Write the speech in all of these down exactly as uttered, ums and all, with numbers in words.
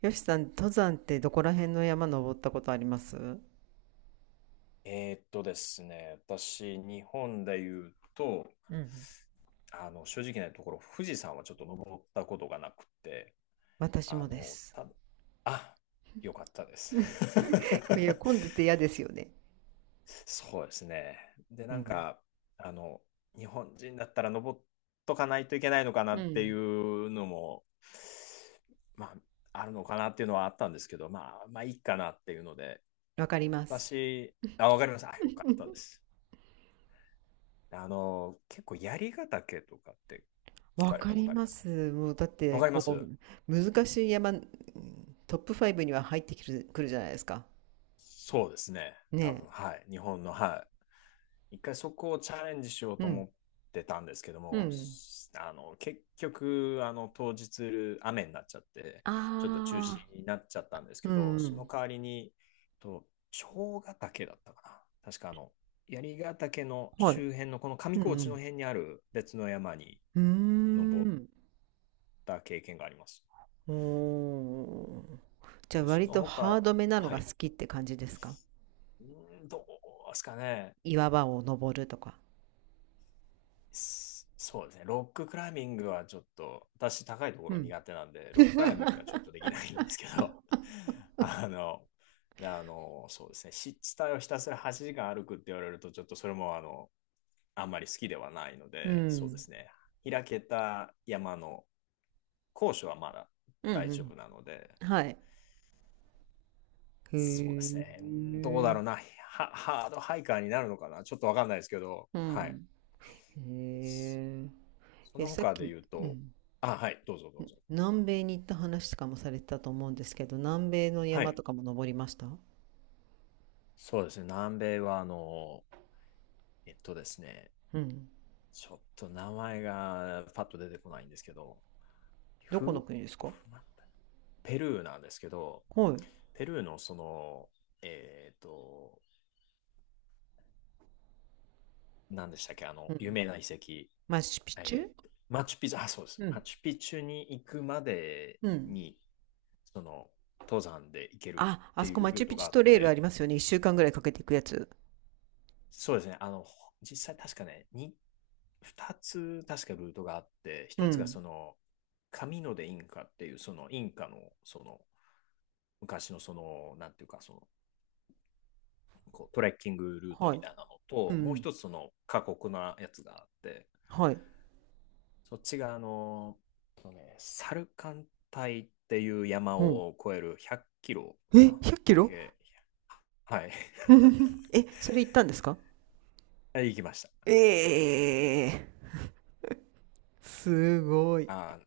よしさん、登山ってどこら辺の山登ったことありますうえーっとですね、私、日本で言うと、ん。あの、正直なところ、富士山はちょっと登ったことがなくて、私あもでの、す。た、あ、よかったです。いや、混んでて嫌ですよね。そうですね。で、うなんん。か、あの、日本人だったら登っとかないといけないのかなうっていん。うのも、まあ、あるのかなっていうのはあったんですけど、まあ、まあ、いいかなっていうので、わかります。私、あ、わかりました。あ、よかったで す。あの、結構、槍ヶ岳とかって聞わかれかたこりとありまますか？す。もうだっわてかりまこす。う難しい山。うん。トップファイブには入ってくる、くるじゃないですか。そうですね。多ね分、はい。日本の、はい。一回そこをチャレンジしようえ。うと思ん。ってたんですけどうも、ん。すあの、結局、あの、当日、雨になっちゃって、あちょっと中止あ。になっちゃったんですうけど、んうそのん。代わりに、と、蝶ヶ岳だったかな。確か、あの、槍ヶ岳のはい。周辺の、この上う高地のん辺にある別の山にうん。う登ーっん。た経験があります。おー。じゃあで、そ割のとハー他、ドめなのはがい。好きって感じですか？うーん、どうですかね。岩場を登るとか。すそうですね。ロッククライミングはちょっと、私高いとこうろん。苦手なんで、ロッククライミングがちょっ とできないんですけど、あの、であの、そうですね。湿地帯をひたすらはちじかん歩くって言われると、ちょっとそれもあの、あんまり好きではないのうで、そうでん。すね。開けた山の高所はまだう大丈ん夫なので、うん。はい。そうですへね。うん、どうだろえ。うな。ハ、ハードハイカーになるのかな。ちょっとわかんないですけど、うはい。ん。へそえ。え、のさっ他でき、言ううと、ん、あ、はい、どうぞどうぞ。南米に行った話とかもされてたと思うんですけど、南米のは山い。とかも登りました？そうですね、南米はあの、えっとですね、うん。ちょっと名前がパッと出てこないんですけど、どこのふ、国ですか？ふまペルーなんですけど、はい。ペルーのその、えっと、何でしたっけ、あうの、有ん。名な遺跡、マチュピチュ。えーマチュピチュ、あ、そうです、うマん。チュピチュに行くまでうん。に、その、登山で行けるあ、っあてそこいうマルチーュトピがチュあっとレールありて、ますよね。一週間ぐらいかけていくやつ。そうですね。あの、実際確かね、にふたつ確かルートがあって、うひとつがん。その、紙のでインカっていう、そのインカの、その、昔のその、なんていうか、その、こうトレッキングルートはみい。たいなのうと、もうん。ひとつその過酷なやつがあって、はい。そっちがあの、そうね、サルカン帯っていう山うん。を越えるひゃっキロえ、かな100キ合ロ 計。はい。え、それ行ったんですか？ 行きました。ええ、すごい。あ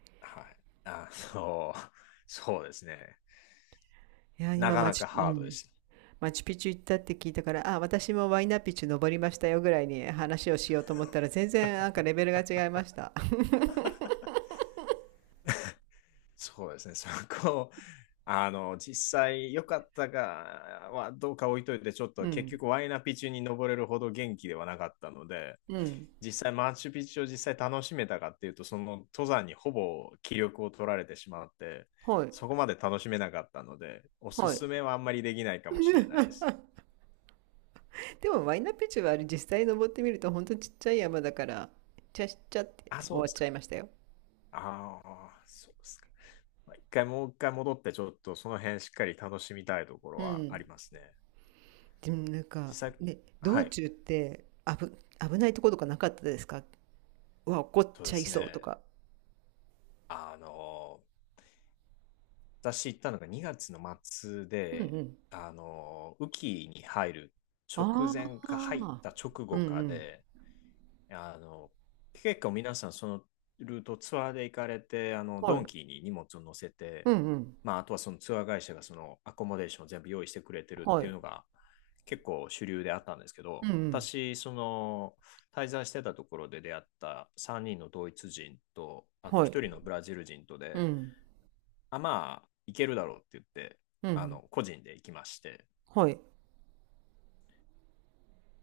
ー、はい。あー、そう、そうですね。いや、な今かマなかチ、うハードでん、した。マチュピチュ行ったって聞いたから、あ、私もワイナピチュ登りましたよぐらいに話をしようと思ったら、全然なんかレベルが違いました。そうですね、そこ、あの、実際良かったかはどうか置いといて、ちょっうと結ん、局ワイナピチュに登れるほど元気ではなかったので、うん、実際マッチュピチュを実際楽しめたかっていうと、その登山にほぼ気力を取られてしまって、はい、そこまで楽しめなかったので、おすはい。すめはあんまりできないかもしれないです。でもワイナピチュはあれ、実際登ってみると本当ちっちゃい山だから、ちゃしちゃって言っあ、て終そうわでっすちか。ゃいましたよ。ああ、そうですか。まあ一回もう一回戻って、ちょっとその辺しっかり楽しみたいところうはあん。りますね。でもなん実か、際、ね、は道い、中って危、危ないとことかなかったですか？うわ、怒っそうちでゃいすそうとね。か。あの、私行ったのがにがつの末うんうで、ん。あの、雨季に入る直あ前か入っあ。た直うん後うかん。で、あの、結構皆さんそのルートツアーで行かれて、あの、はドい。ンキーに荷物を乗せて、うんうん。まあ、あとはそのツアー会社がそのアコモデーションを全部用意してくれてるっはていい。うのが結構主流であったんですけうど、んうん。私、その滞在してたところで出会ったさんにんのドイツ人と、あとはい。ひとりのブラジル人とうで、ん。あ、まあ、行けるだろうって言って、うあん。の、個人で行きまして、はい。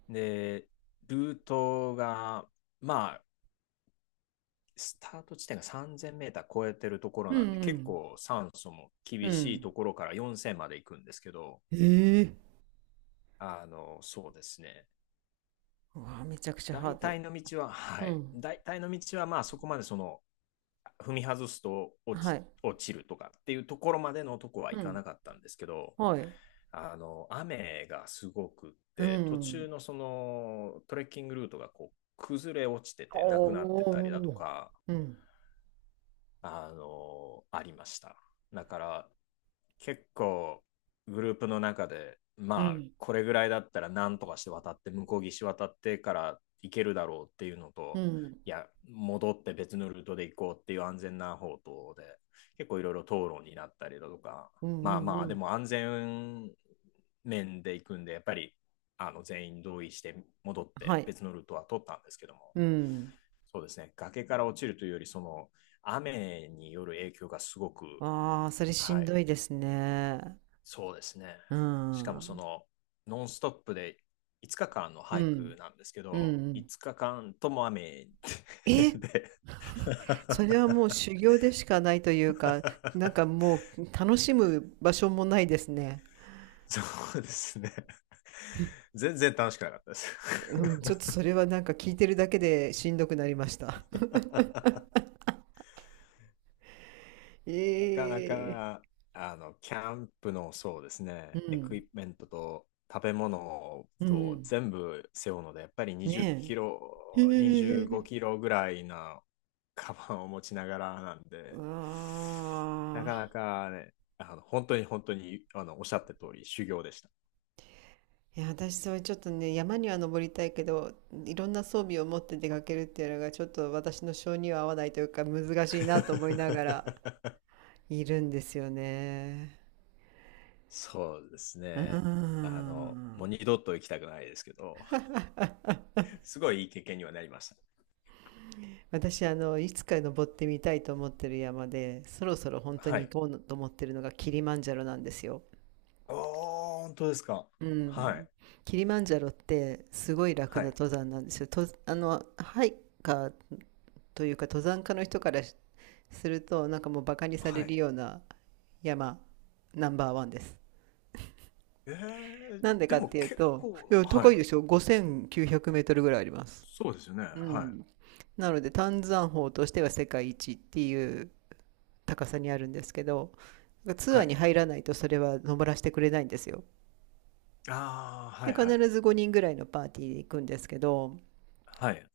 で、ルートが、まあ、スタート地点がさんぜんメーター超えてるところうなんんで、う結ん。構酸素もう厳しいん。ところからよんせんまで行くんですけど、ええ。あの、そうですね。うわ、めちゃくちゃハー大ド。体の道は、うはい。ん。大体の道は、まあそこまでその、踏み外すと落はち、い。落ちるとかっていうところまでのとこは行うかん。なかったんですけど、はい。あの、雨がすごくっうて、途中ん。のそのトレッキングルートがこう崩れ落ちててなくなっおてたりだとお。か、うん。あの、ありました。だから、結構、グループの中で、うまあ、ん。これぐらいだったら、なんとかして渡って、向こう岸渡ってから行けるだろうっていうのうと、ん。いや、戻って別のルートで行こうっていう安全な方とで、結構いろいろ討論になったりだとか、うまんあうんまうあ、でん。も安全面で行くんで、やっぱり、あの全員同意して戻っはてい。別のルートは取ったんですけども、うん。そうですね。崖から落ちるというより、その雨による影響がすごく、ああ、それしはんい、どいですね。そうですね。うしかもそん。のノンストップでいつかかんのうハイん。クなんですけうんうど、んうん。いつかかんとも雨 え。 で、それはもう修行でしかないというか、なん かもう楽しむ場所もないですね。そうですね。全然楽しくなかったです。うん、ち ょっとそれはなんか聞いてるだけでしんどくなりました。なかな ええ。か、あの、キャンプの、そうですうね、エクイん。プメントと食べ物うとん。全部背負うので、やっぱり20キねロ、え。へ25キえ。ロぐらいなカバンを持ちながらなんで、なあかなあ。かね、あの、本当に本当に、あの、おっしゃった通り、修行でした。いや、私それちょっとね、山には登りたいけど、いろんな装備を持って出かけるっていうのがちょっと私の性には合わないというか難しいなと思いながら いるんですよね。そうですうーね。あの、もうん。二度と行きたくないですけど、すごいいい経験にはなりました。私、あのいつか登ってみたいと思ってる山でそろそろ本当はにい。行こうと思ってるのがキリマンジャロなんですよ。ああ、本当ですか。うはん、い。キリマンジャロってすごい楽はない。登山なんですよ。と、あのハイカーというか登山家の人からすると、なんかもうバカにさはれるい。ような山ナンバーワンです。ええ、なんででかってもいう結と、い構、やは高いでい。しょ？ ごせんきゅうひゃく メートルぐらいあります。そうですよね。うはい。ん。なので丹山峰としては世界一っていう高さにあるんですけど、ツはアーにい。入らないとそれは登らせてくれないんですよ。ああ、はで、い必はい。ずごにんぐらいのパーティーで行くんですけど、はい。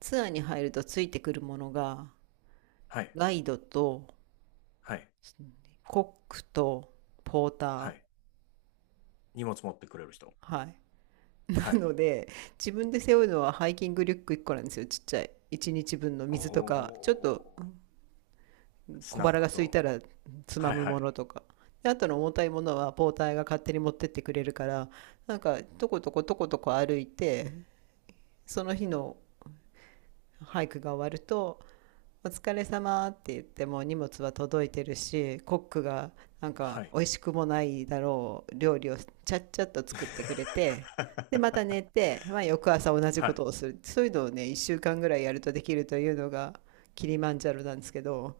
ツアーに入るとついてくるものがはい。ガイドとはい。コックとポータはー、い。荷物持ってくれる人。はい。は ない。ので、自分で背負うのはハイキングリュックいっこなんですよ、ちっちゃい。いちにちぶんのお水とか、ちょっとお、ス小ナッ腹がク空いと。たらつまはいむはもい。のとか。で、あとの重たいものはポーターが勝手に持ってってくれるから、なんか、とことことことこ歩いて、その日のハイクが終わると、「お疲れ様」って言っても荷物は届いてるし、コックがなんかはい。美味しくもないだろう料理をちゃっちゃっと作ってくれて、でまた 寝て、まあ、翌朝同じはことい。をする。そういうのをね、いっしゅうかんぐらいやるとできるというのがキリマンジャロなんですけど、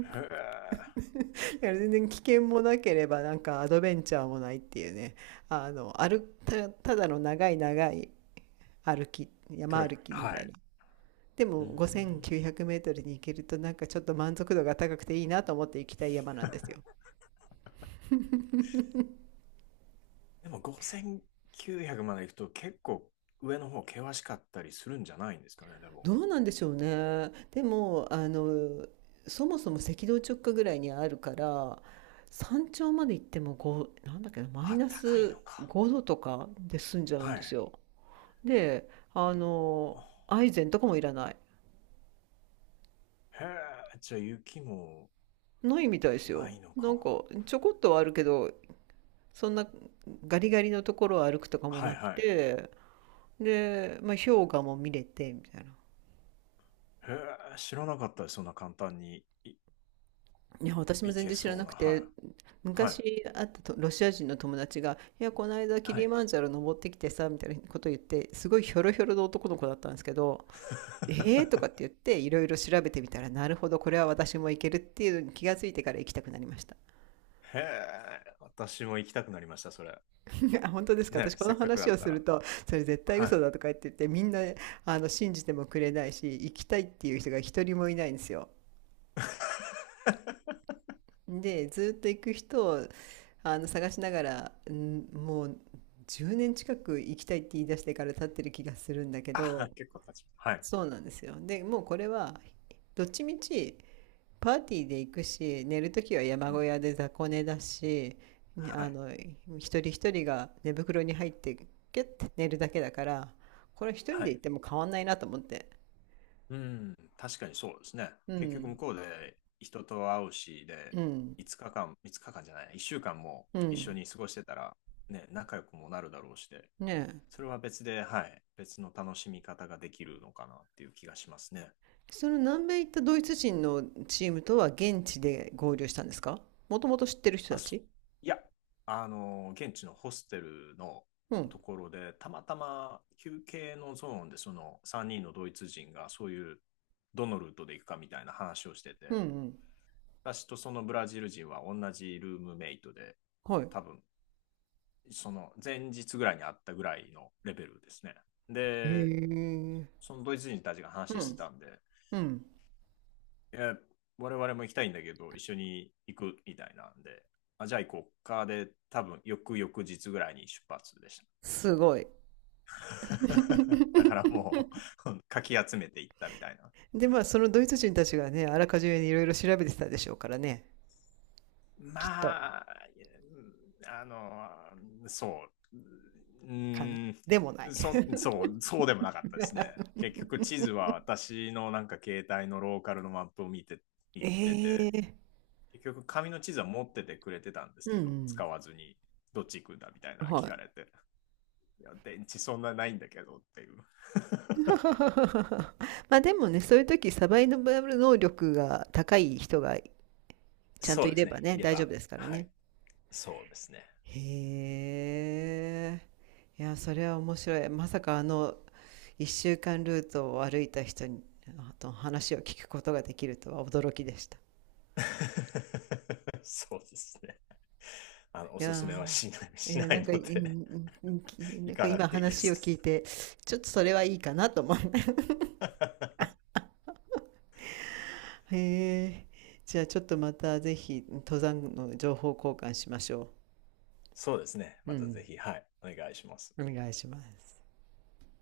へえ。だから全然危険もなければなんかアドベンチャーもないっていうね、あの歩た、ただの長い長い歩き、ト山レ、歩きみはたいい。な。でうもー5900ん、メートルに行けるとなんかちょっと満足度が高くていいなと思って行きたい山なんですよ。でもごせんきゅうひゃくまで行くと結構上の方険しかったりするんじゃないんですかね、でも。どうなんでしょうね。でも、あのそもそも赤道直下ぐらいにあるから、山頂まで行ってもごなんだっけな、マあイっナたかいスのか。ごどとかで済んじゃうんはですい。よ。で、おあのお。アイゼンとかもいらない。へえ、じゃあ雪もないみたいですなよ。いのなんか。かちょこっとはあるけど、そんなガリガリのところを歩くとかもはいなくはい。て、で、まあ、氷河も見れて、みたいな。へえ、知らなかったです、そんな簡単にいいや、私も行全け然知らそうなな。くて、はい。はい。昔会ったとロシア人の友達が「いや、この間キはリい。マンジャロ登ってきてさ」みたいなことを言って、すごいひょろひょろの男の子だったんですけど、「えー？」とかって 言っていろいろ調べてみたら、なるほどこれは私も行けるっていうのに気がついてから行きたくなりました。 へえ、私も行きたくなりました、それ。あ、本当ですか？ね、私このせっかくだ話をったするら。と、それ絶対は嘘い。だとか言って言ってみんな、あの信じてもくれないし、行きたいっていう人が一人もいないんですよ。で、ずっと行く人を、あの探しながら、んもうじゅうねん近く行きたいって言い出してから経ってる気がするんだけど、あ、結構経ちます。はい。そうなんですよ。で、もうこれは、どっちみちパーティーで行くし、寝るときはう山小ん。屋で雑魚寝だし、はあい。の、一人一人が寝袋に入ってキュッて寝るだけだから、これ一人はで行っい。ても変わんないなと思って。うん、確かにそうですね。う結局向ん、こうで人と会うし、で、うん、いつかかん、いつかかんじゃない、いっしゅうかんもう一緒ん。に過ごしてたら、ね、仲良くもなるだろうしで、ねえ。それは別で、はい、別の楽しみ方ができるのかなっていう気がしますね。その南米行ったドイツ人のチームとは現地で合流したんですか？もともと知ってる人あ、たそ、ち？いや、あの、現地のホステルのうん。ところで、たまたま休憩のゾーンで、そのさんにんのドイツ人がそういう、どのルートで行くかみたいな話をしてうんて、うん。私とそのブラジル人は同じルームメイトで、はい。多分その前日ぐらいに会ったぐらいのレベルですね。へで、え。そのドイツ人たちがう話しん。てたんで、うん。いや、我々も行きたいんだけど、一緒に行くみたいなんで、あじゃあ行こうかで、多分翌々日ぐらいに出発でした。すごい。だから もう かき集めていったみたいな。で、まあ、そのドイツ人たちがね、あらかじめにいろいろ調べてたでしょうからね、まきっと。あ、あの、そう、うかな。ん、でもない。そそ う、そうでもなかったですね。結局、地図は私のなんか携帯のローカルのマップを見て、行ってて、ええ。結局、紙の地図は持っててくれてたんですうけど、使んわずに、どっち行くんだみたいうん。なの聞はかれい。て、いや、電池そんなないんだけどっていう。まあでもね、そういう時サバイバル能力が高い人がちゃんとそういですればね、ね、いれ大丈夫ば。ですからはね。い、そうですね。へえ。いや、それは面白い。まさか、あの、一週間ルートを歩いた人に、あと話を聞くことができるとは驚きでした。そうですね。あの、おいすすやめはしない、ー、いしや、なないんか、いのいで、んき、な行んかかなく今ていいで話をす。聞いて、ちょっとそれはいいかなと思う。へえ。じゃあちょっとまたぜひ登山の情報交換しましょそうですね。う。うまたん、ぜひ、はい、お願いします。お願いします。